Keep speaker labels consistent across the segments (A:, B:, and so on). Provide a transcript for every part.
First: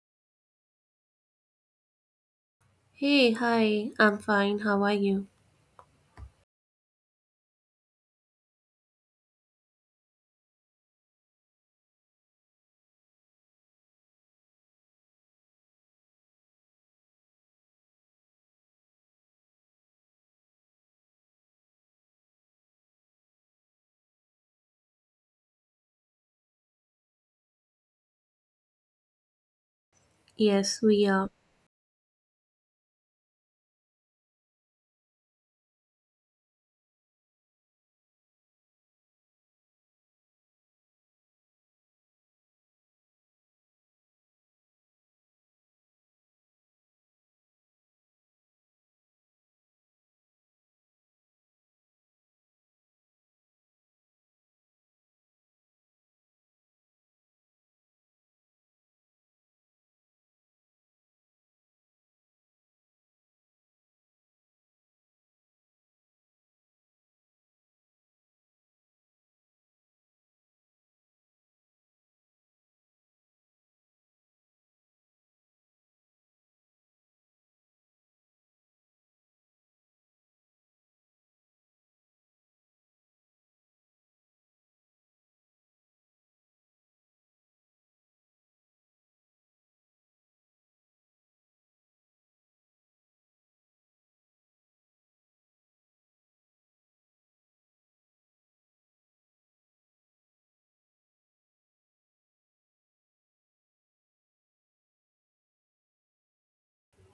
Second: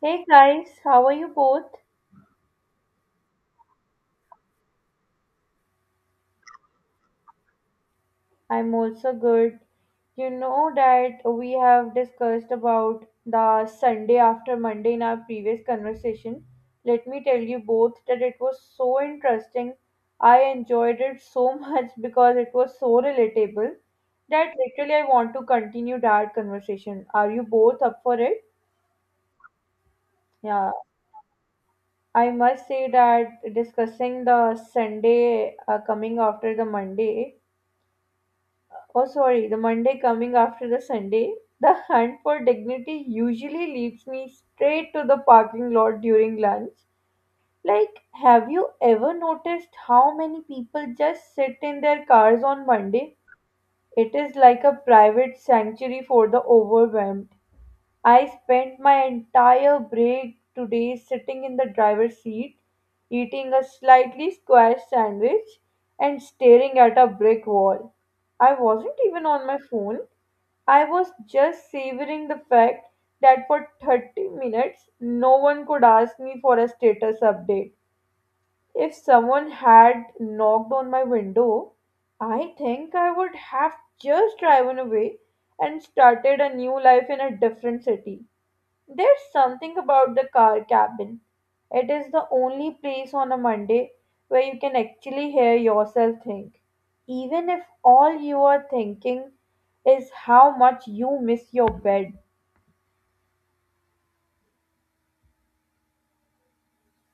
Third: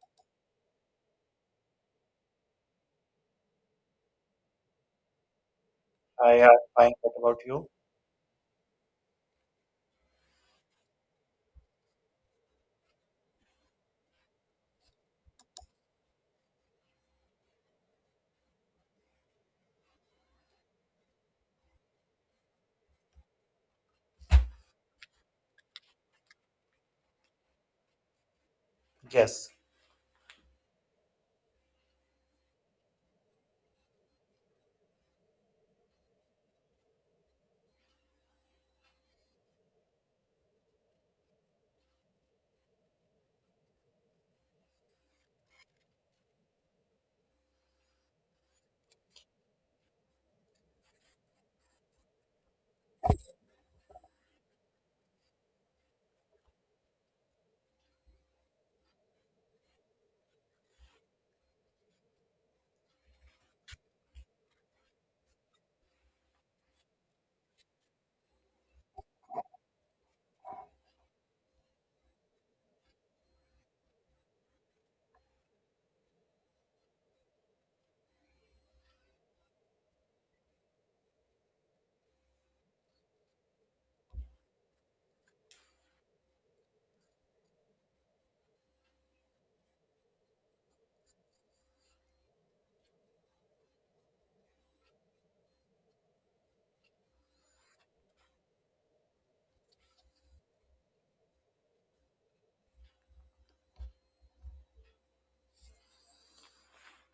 A: Hey guys, how are you both?
B: Hey, hi, I'm fine. How are you?
C: I am fine. What about you?
A: I'm also good. You know that we have discussed about the Sunday after Monday in our previous conversation. Let me tell you both that it was so interesting. I enjoyed it so much because it was so relatable that literally I want to continue that conversation. Are you both up for it?
C: Yes.
A: Yeah,
B: Yes, we are.
A: I must say that discussing the Sunday coming after the Monday. Oh, sorry, the Monday coming after the Sunday. The hunt for dignity usually leads me straight to the parking lot during lunch. Like, have you ever noticed how many people just sit in their cars on Monday? It is like a private sanctuary for the overwhelmed. I spent my entire break today sitting in the driver's seat, eating a slightly square sandwich, and staring at a brick wall. I wasn't even on my phone. I was just savoring the fact that for 30 minutes no one could ask me for a status update. If someone had knocked on my window, I think I would have just driven away and started a new life in a different city. There's something about the car cabin. It is the only place on a Monday where you can actually hear yourself think, even if all you are thinking is how much you miss your bed.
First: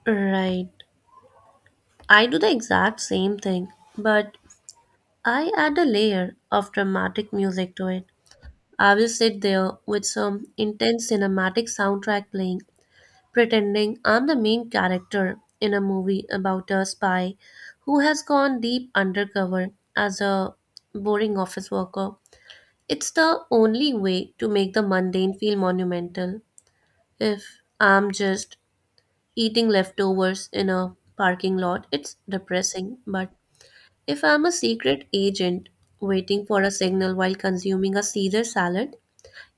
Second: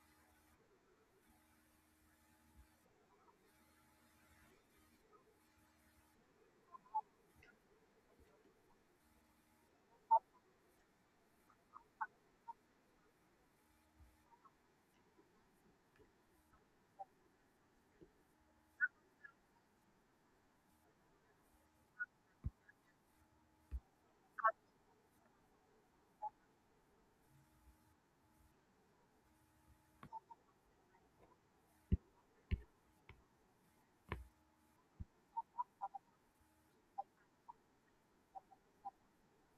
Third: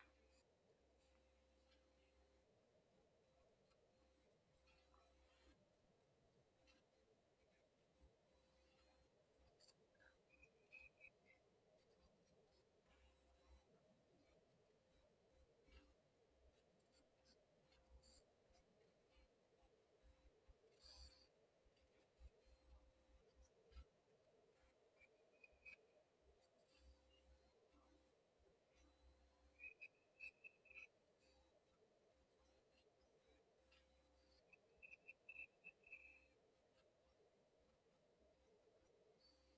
B: Right. I do the exact same thing, but I add a layer of dramatic music to it. I will sit there with some intense cinematic soundtrack playing, pretending I'm the main character in a movie about a spy who has gone deep undercover as a boring office worker. It's the only way to make the mundane feel monumental. If I'm just eating leftovers in a parking lot, it's depressing, but if I'm a secret agent waiting for a signal while consuming a Caesar salad,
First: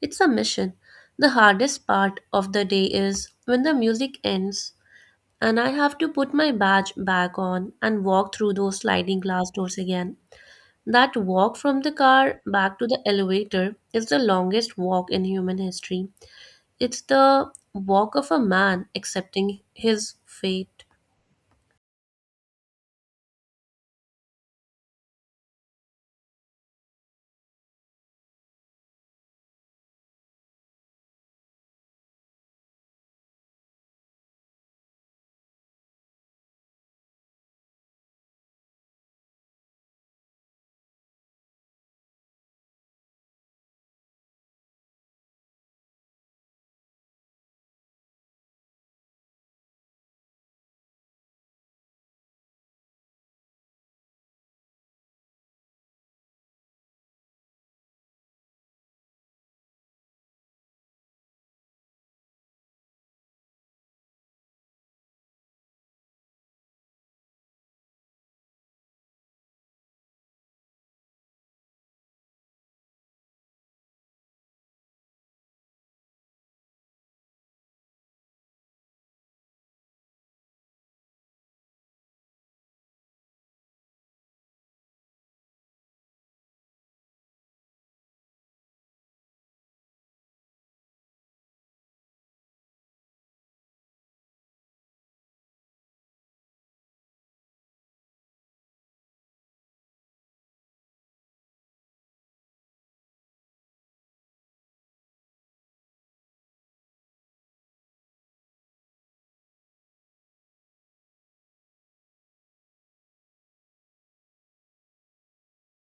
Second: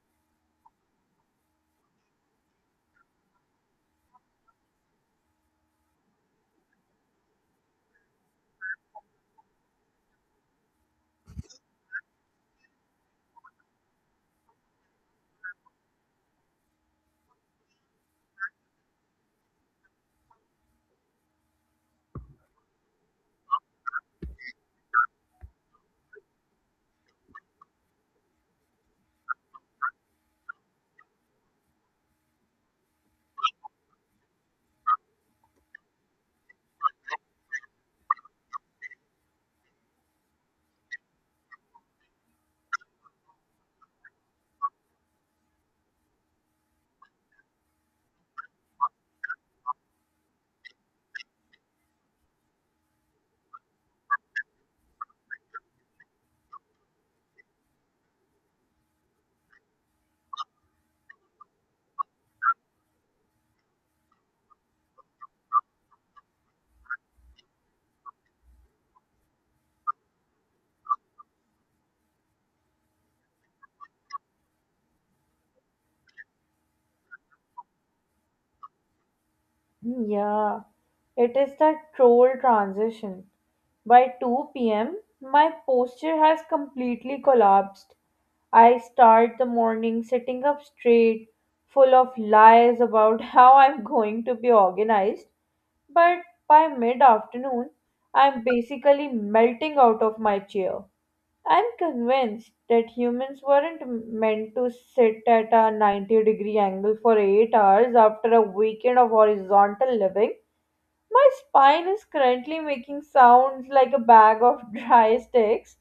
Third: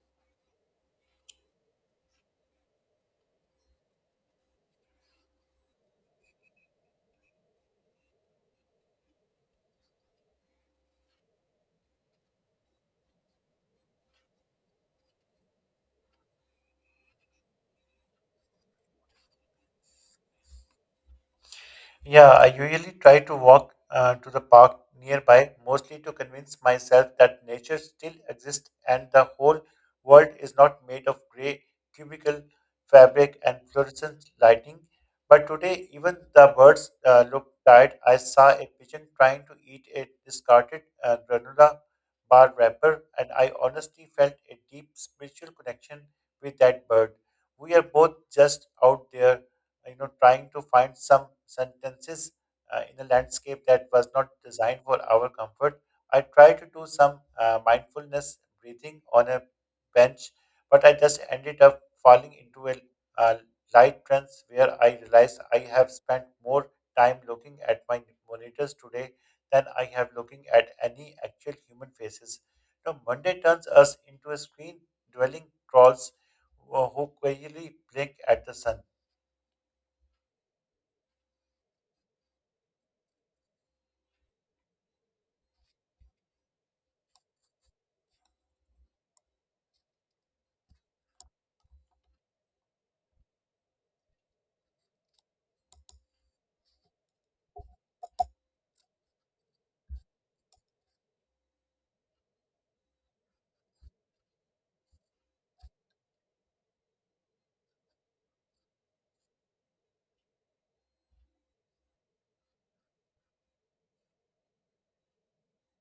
B: it's a mission. The hardest part of the day is when the music ends and I have to put my badge back on and walk through those sliding glass doors again. That walk from the car back to the elevator is the longest walk in human history. It's the walk of a man accepting his fate.
C: Yeah, I usually try to walk to the park nearby, mostly to convince myself that nature still exists and the whole world is not made of gray cubical fabric and fluorescent lighting. But today, even the birds look tired. I saw a pigeon trying to eat a discarded granola bar wrapper, and I honestly felt a deep spiritual connection with that bird. We are both just out there trying to find some sentences in a landscape that was not designed for our comfort. I tried to do some mindfulness breathing on a bench, but I just ended up falling into a uh, light trance where I realized I have spent more time looking at my monitors today than I have looking at any actual human faces. Now Monday turns us into a screen dwelling trolls who quietly blink at the sun.
A: Yeah, it is the troll transition. By 2 p.m., my posture has completely collapsed. I start the morning sitting up straight, full of lies about how I'm going to be organized. But by mid afternoon, I'm basically melting out of my chair. I'm convinced that humans weren't meant to sit at a 90-degree angle for 8 hours after a weekend of horizontal living. My spine is currently making sounds like a bag of dry sticks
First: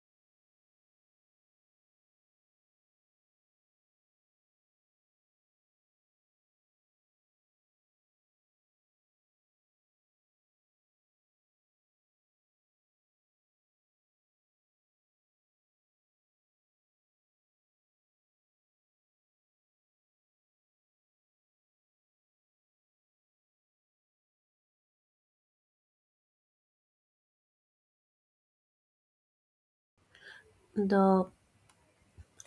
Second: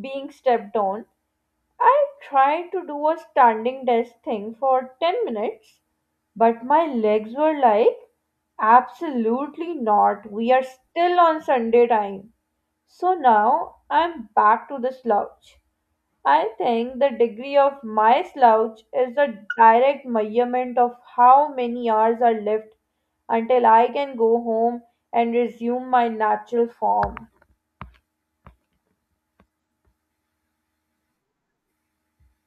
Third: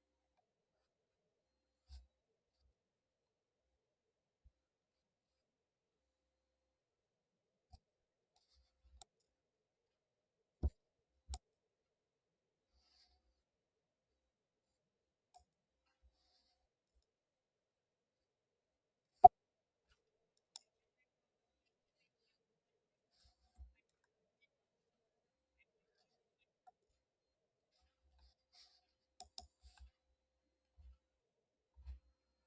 A: being stepped on. I tried to do a standing desk thing for 10 minutes, but my legs were like, absolutely not. We are still on Sunday time. So now I'm back to the slouch. I think the degree of my slouch is a direct measurement of how many hours are left until I can go home and resume my natural form.
B: The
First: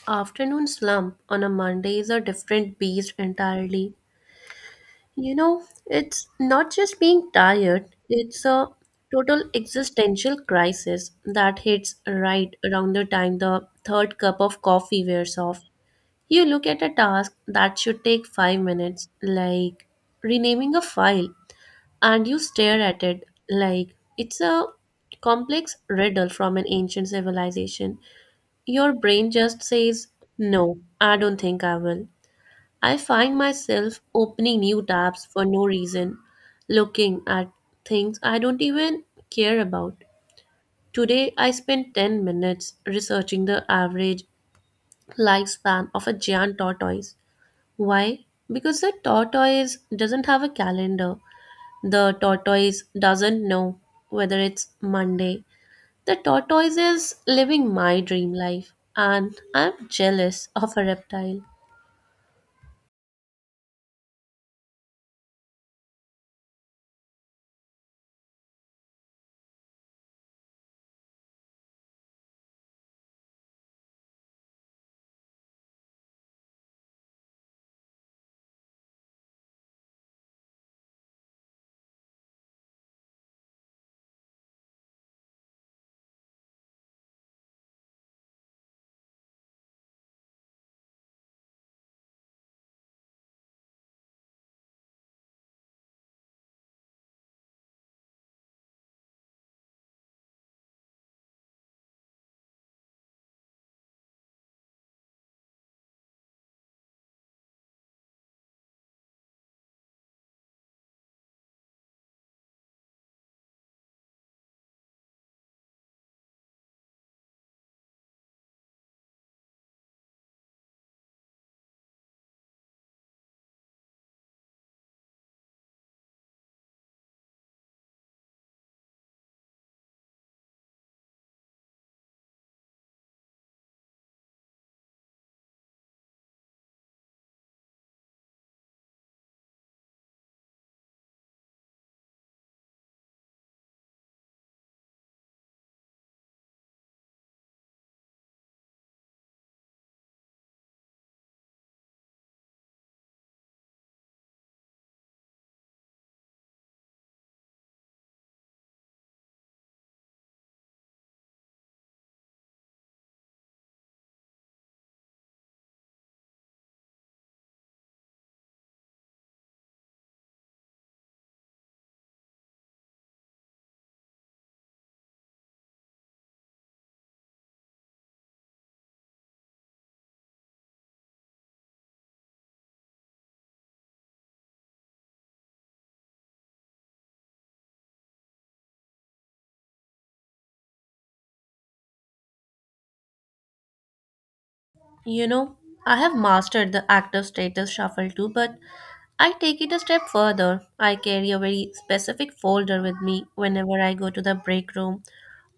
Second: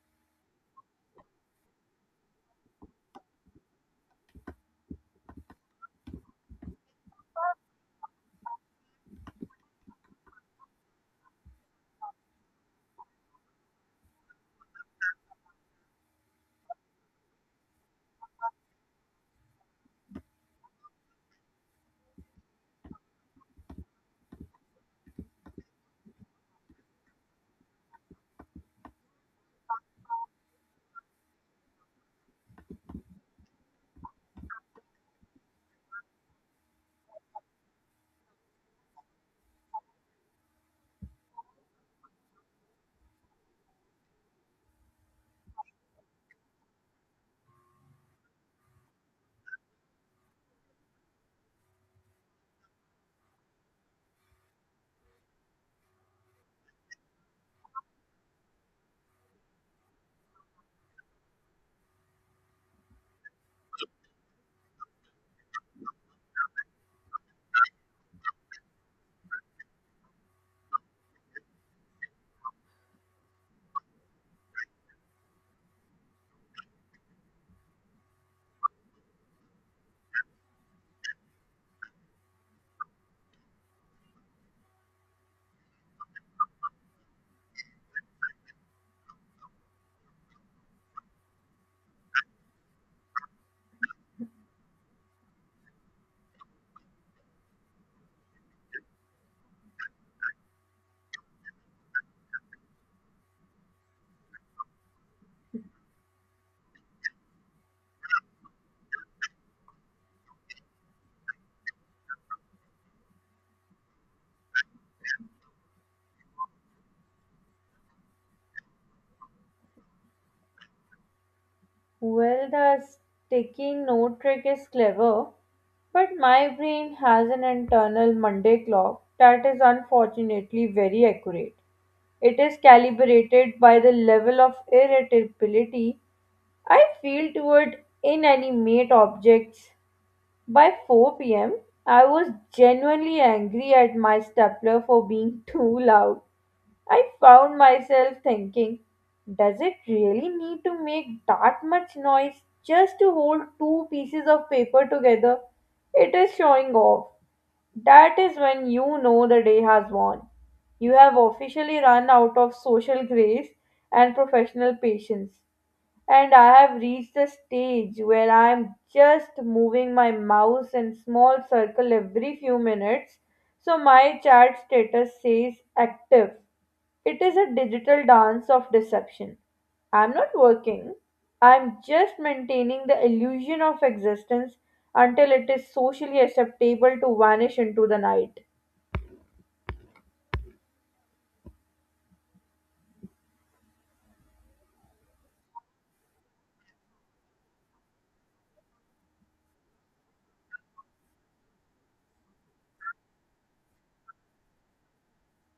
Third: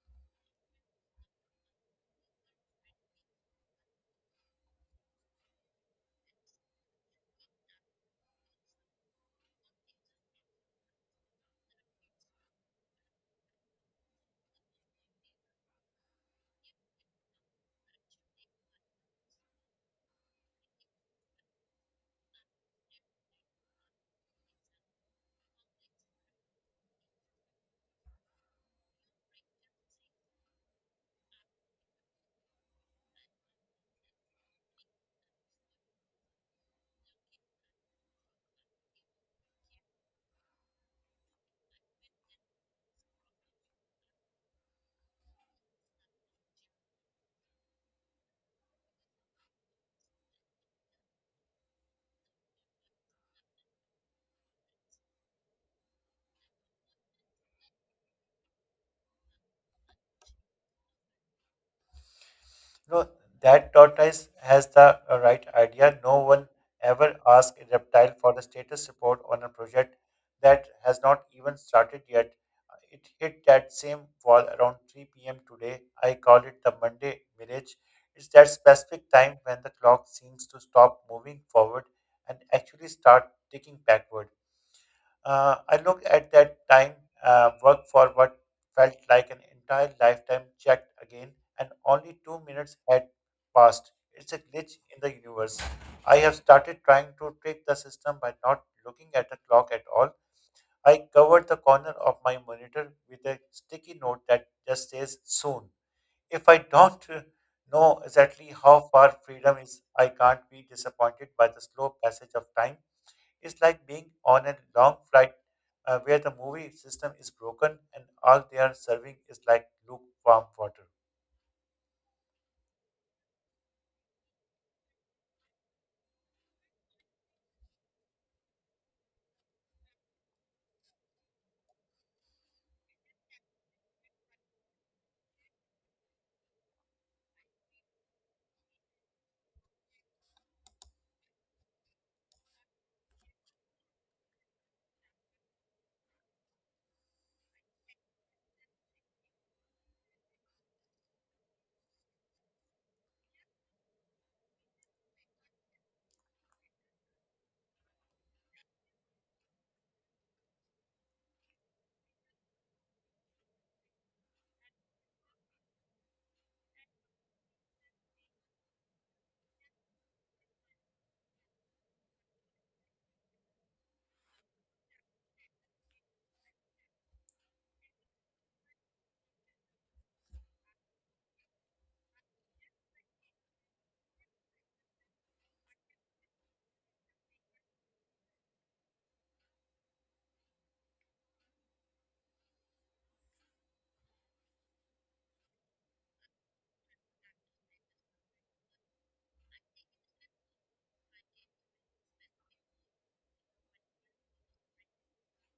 B: afternoon slump on a Monday is a different beast entirely. You know, it's not just being tired, it's a total existential crisis that hits right around the time the third cup of coffee wears off. You look at a task that should take five minutes, like renaming a file, and you stare at it like it's a complex riddle from an ancient civilization. Your brain just says, no, I don't think I will. I find myself opening new tabs for no reason, looking at things I don't even care about. Today, I spent 10 minutes researching the average lifespan of a giant tortoise. Why? Because the tortoise doesn't have a calendar. The tortoise doesn't know whether it's Monday. The tortoise is living my dream life, and I'm jealous of a reptile.
C: You know that tortoise has the right idea. No one ever asked a reptile for the status report on a project that has not even started yet. It hit that same wall around 3 p.m. today. I call it the Monday mirage. It's that specific time when the clock seems to stop moving forward and actually start ticking backward. I look at that time work for what felt like an entire lifetime, checked again, and only 2 minutes had passed. It's a glitch in the universe. I have started trying to trick the system by not looking at the clock at all. I covered the corner of my monitor with a sticky note that just says soon. If I don't know exactly how far freedom is, I can't be disappointed by the slow passage of time. It's like being on a long flight where the movie system is broken and all they are serving is like lukewarm water.
A: Well, the sticky note trick is clever, but my brain has an internal Monday clock that is unfortunately very accurate. It is calibrated by the level of irritability I feel toward inanimate objects. By 4 p.m., I was genuinely angry at my stapler for being too loud. I found myself thinking, does it really need to make that much noise just to hold two pieces of paper together? It is showing off. That is when you know the day has won. You have officially run out of social grace and professional patience, and I have reached the stage where I am just moving my mouse in small circle every few minutes. So my chat status says active. It is a digital dance of deception. I'm not working. I'm just maintaining the illusion of existence until it is socially acceptable to vanish into the night.
B: You know, I have mastered the active status shuffle too, but I take it a step further. I carry a very specific folder with me whenever I go to the break room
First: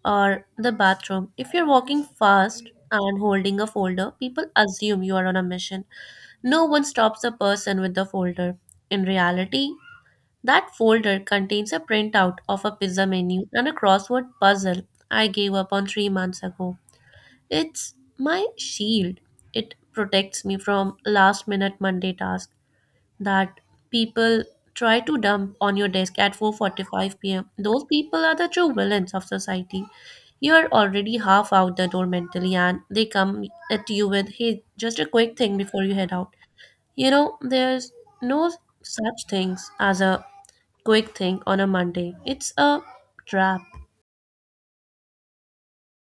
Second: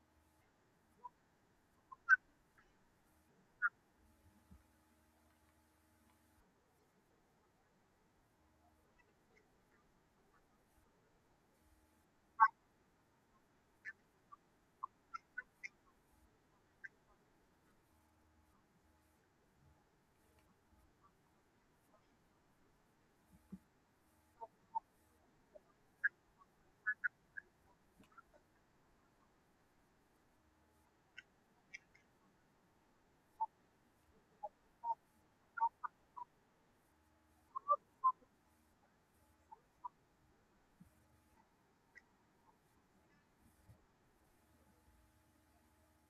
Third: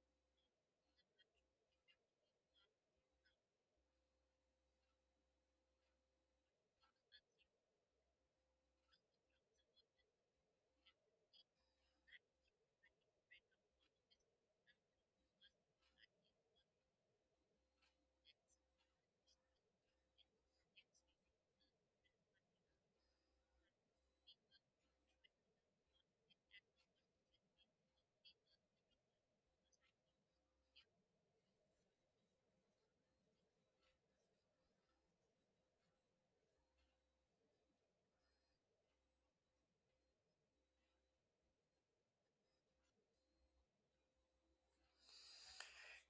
B: or the bathroom. If you're walking fast and holding a folder, people assume you are on a mission. No one stops a person with the folder. In reality, that folder contains a printout of a pizza menu and a crossword puzzle I gave up on three months ago. It's my shield. It protects me from last minute Monday tasks that people try to dump on your desk at 4:45 p.m. Those people are the true villains of society. You're already half out the door mentally and they come at you with, hey, just a quick thing before you head out. You know, there's no such things as a quick thing on a Monday. It's a trap.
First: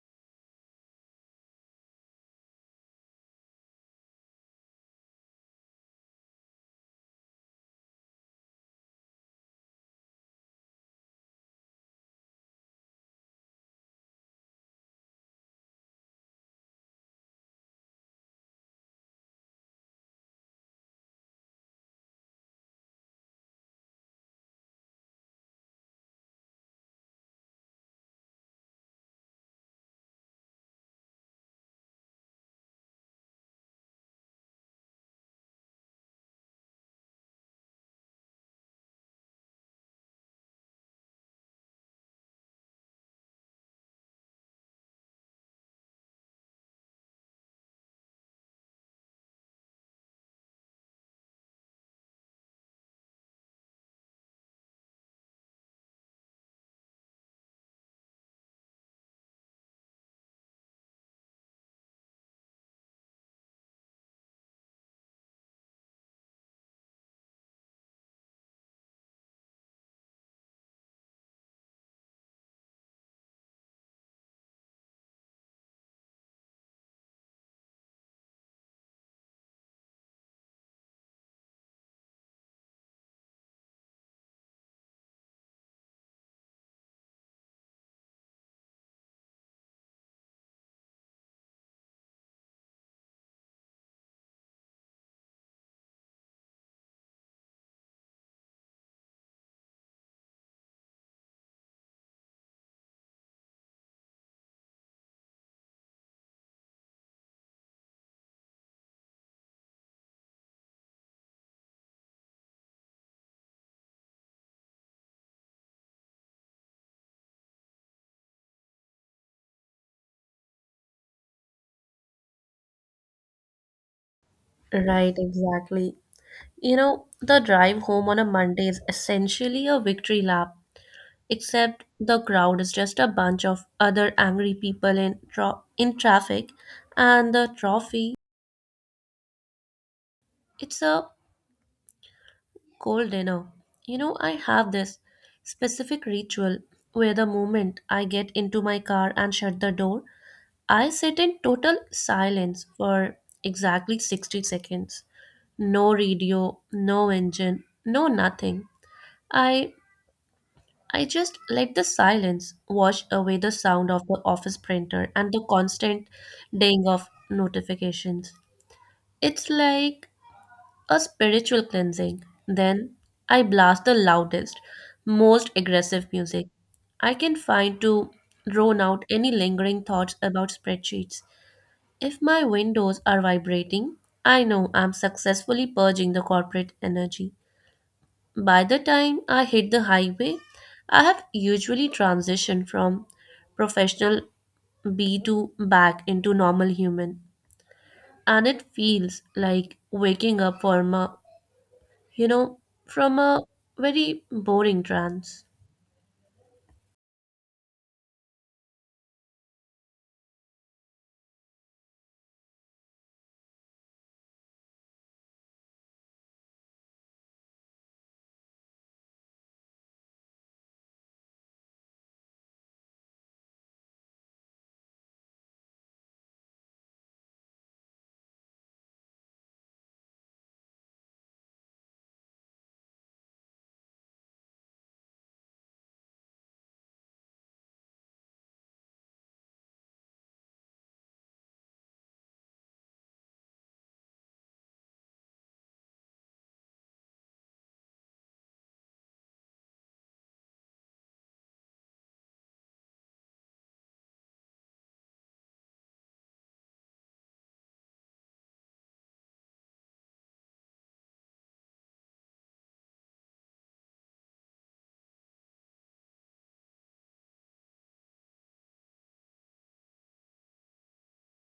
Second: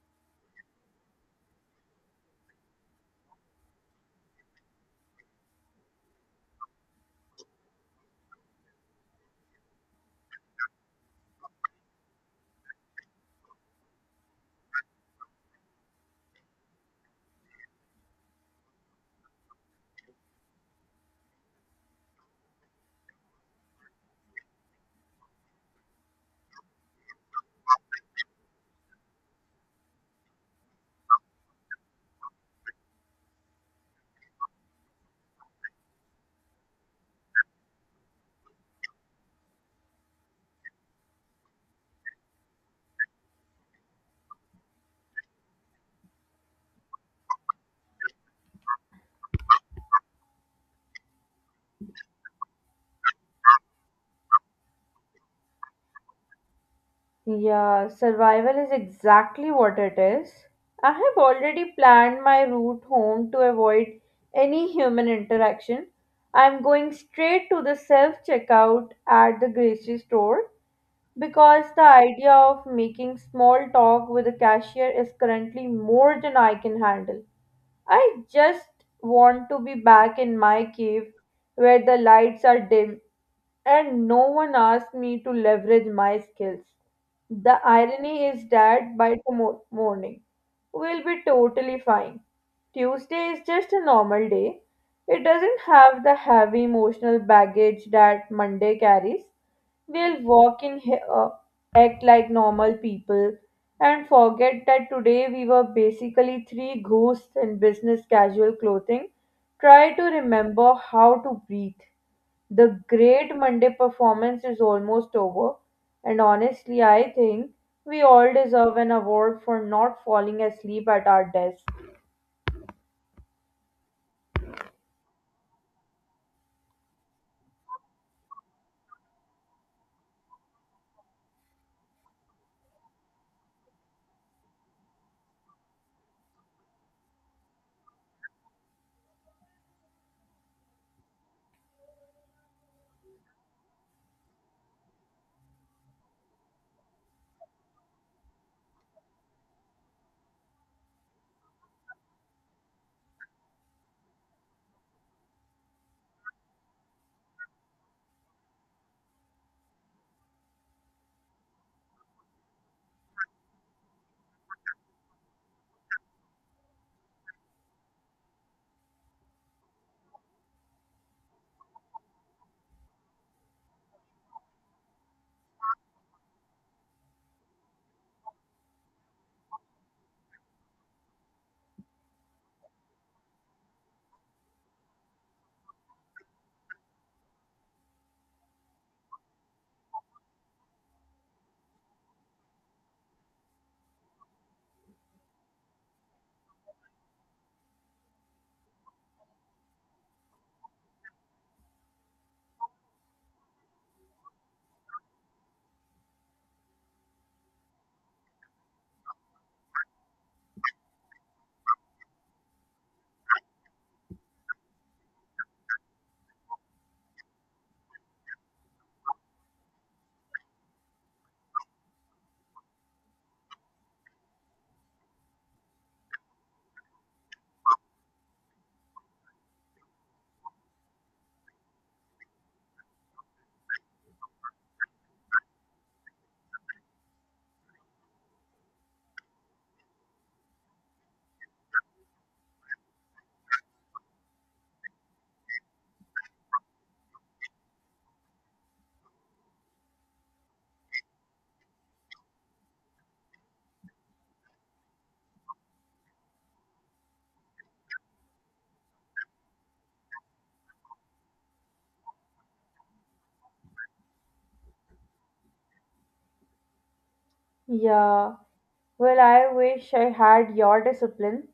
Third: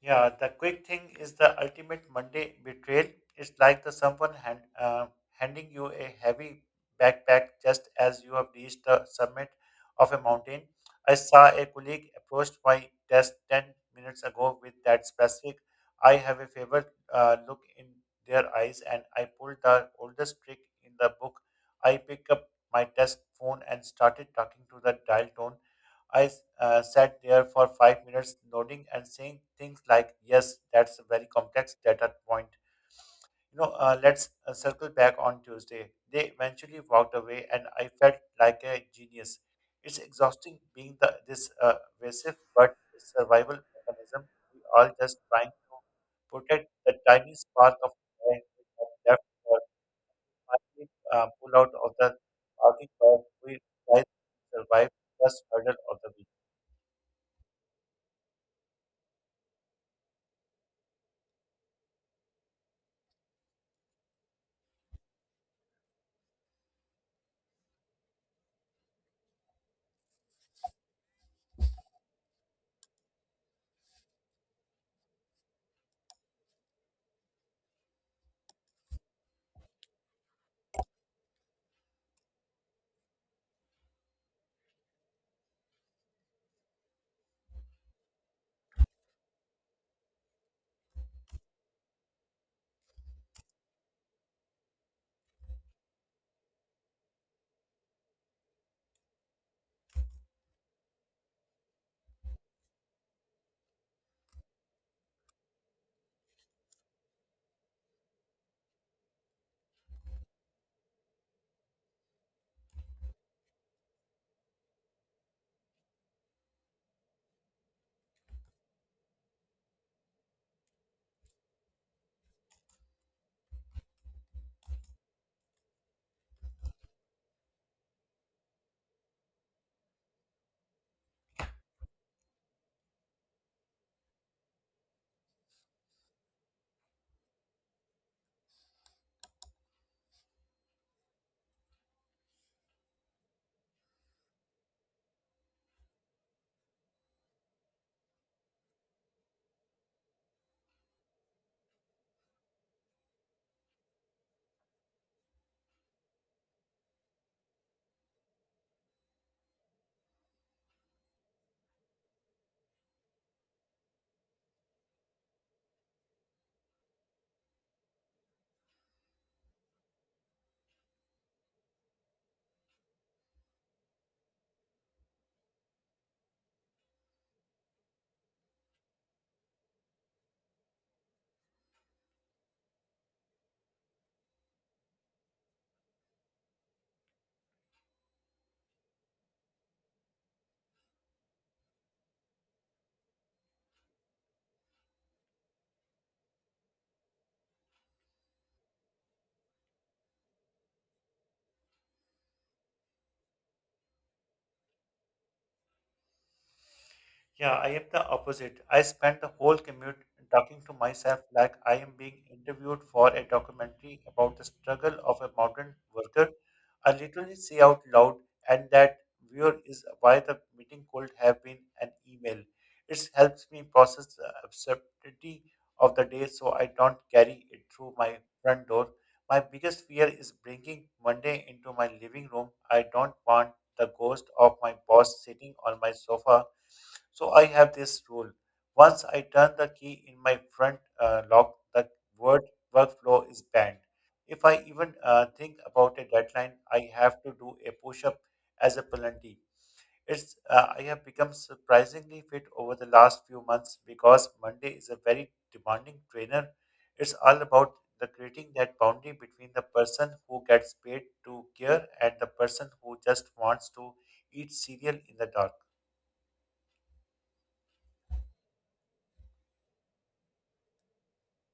C: Yeah, the quick thing is the ultimate Monday betrayal. It's like the handing you a heavy backpack just as you have reached the summit of a mountain. I saw a colleague approached my desk 10 minutes ago with that specific, I have a favored look in their eyes, and I pulled the oldest trick in the book. I picked up my desk phone and started talking to the dial tone. I sat there for 5 minutes, nodding and saying things like, "Yes, that's a very complex data point. You know, let's circle back on Tuesday." They eventually walked away, and I felt like a genius. It's exhausting being this evasive, but it's a survival mechanism. We all just trying to protect the tiny spark of life we have left, or finally pull out of the parking lot we try to survive the first hurdle of the.
A: Yeah, survival is exactly what it is. I have already planned my route home to avoid any human interaction. I'm going straight to the self checkout at the grocery store because the idea of making small talk with the cashier is currently more than I can handle. I just want to be back in my cave where the lights are dim and no one asks me to leverage my skills. The irony is that by tomorrow morning, we'll be totally fine. Tuesday is just a normal day. It doesn't have the heavy emotional baggage that Monday carries. We'll walk in here, act like normal people, and forget that today we were basically three ghosts in business casual clothing. Try to remember how to breathe. The great Monday performance is almost over, and honestly, I think we all deserve an award for not falling asleep at our desk.
B: Right, exactly. You know, the drive home on a Monday is essentially a victory lap, except the crowd is just a bunch of other angry people in traffic, and the trophy, it's a cold dinner. You know, I have this specific ritual where the moment I get into my car and shut the door, I sit in total silence for exactly 60 seconds. No radio, no engine, no nothing. I I just let the silence wash away the sound of the office printer and the constant ding of notifications. It's like a spiritual cleansing. Then I blast the loudest, most aggressive music I can find to drone out any lingering thoughts about spreadsheets. If my windows are vibrating, I know I'm successfully purging the corporate energy. By the time I hit the highway, I have usually transitioned from professional B to back into normal human. And it feels like waking up you know, from a very boring trance.
C: Yeah, I am the opposite. I spend the whole commute talking to myself like I am being interviewed for a documentary about the struggle of a mountain worker. I literally say out loud, and that viewer is why the meeting could have been an email. It helps me process the absurdity of the day so I don't carry it through my front door. My biggest fear is bringing Monday into my living room. I don't want the ghost of my boss sitting on my sofa, so I have this rule. Once I turn the key in my front lock, the word workflow is banned. If I even think about a deadline, I have to do a push-up as a penalty. It's I have become surprisingly fit over the last few months because Monday is a very demanding trainer. It's all about the creating that boundary between the person who gets paid to care and the person who just wants to eat cereal in the dark.
A: Yeah. Well, I wish I had your discipline,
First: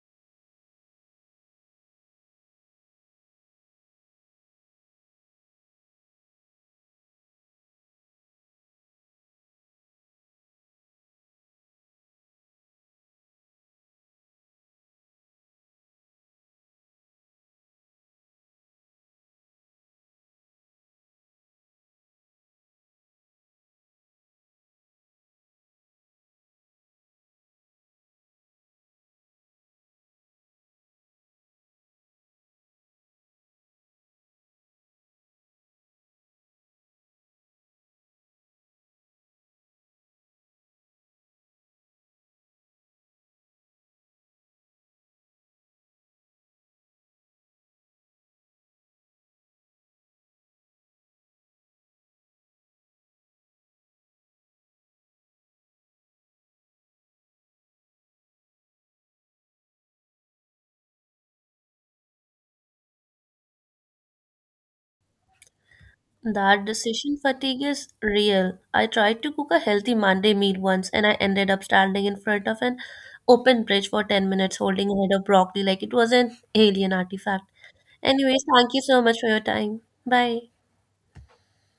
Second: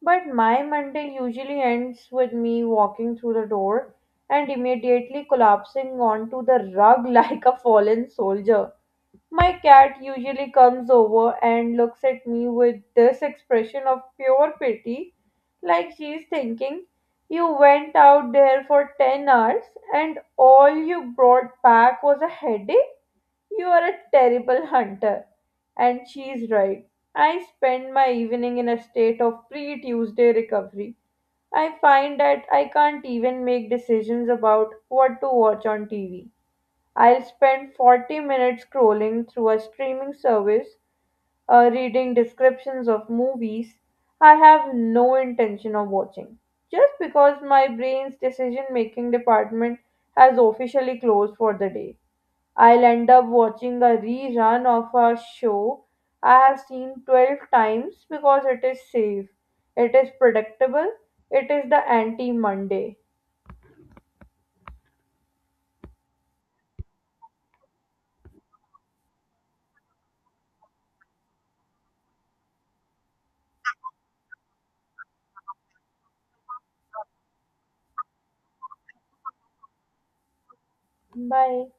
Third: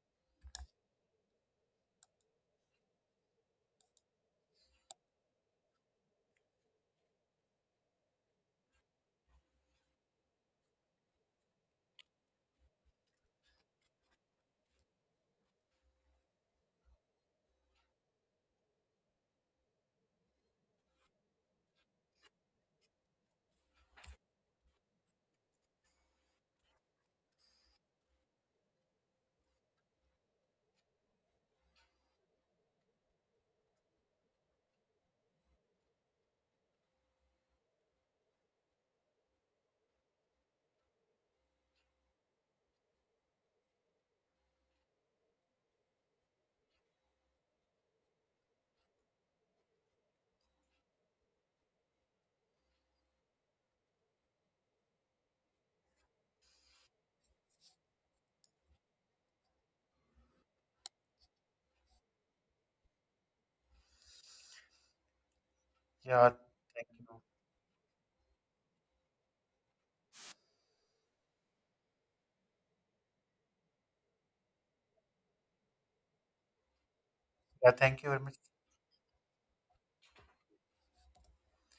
A: but my Monday usually ends with me walking through the door and immediately collapsing onto the rug like a fallen soldier. My cat usually comes over and looks at me with this expression of pure pity, like she's thinking, "You went out there for 10 hours and all you brought back was a headache? You are a terrible hunter." And she's right. I spend my evening in a state of pre Tuesday recovery. I find that I can't even make decisions about what to watch on TV. I'll spend 40 minutes scrolling through a streaming service, reading descriptions of movies I have no intention of watching, just because my brain's decision making department has officially closed for the day. I'll end up watching a rerun of a show I have seen 12 times because it is safe, it is predictable, it is the anti Monday.
C: Yeah,
B: That
C: thank
B: decision
C: you.
B: fatigue is real. I tried to cook a healthy Monday meal once and I ended up standing in front of an open fridge for 10 minutes holding a head of broccoli like it was an alien artifact.
C: Yeah, thank you very much.
B: Anyways, thank you so much for your time. Bye.
A: Bye.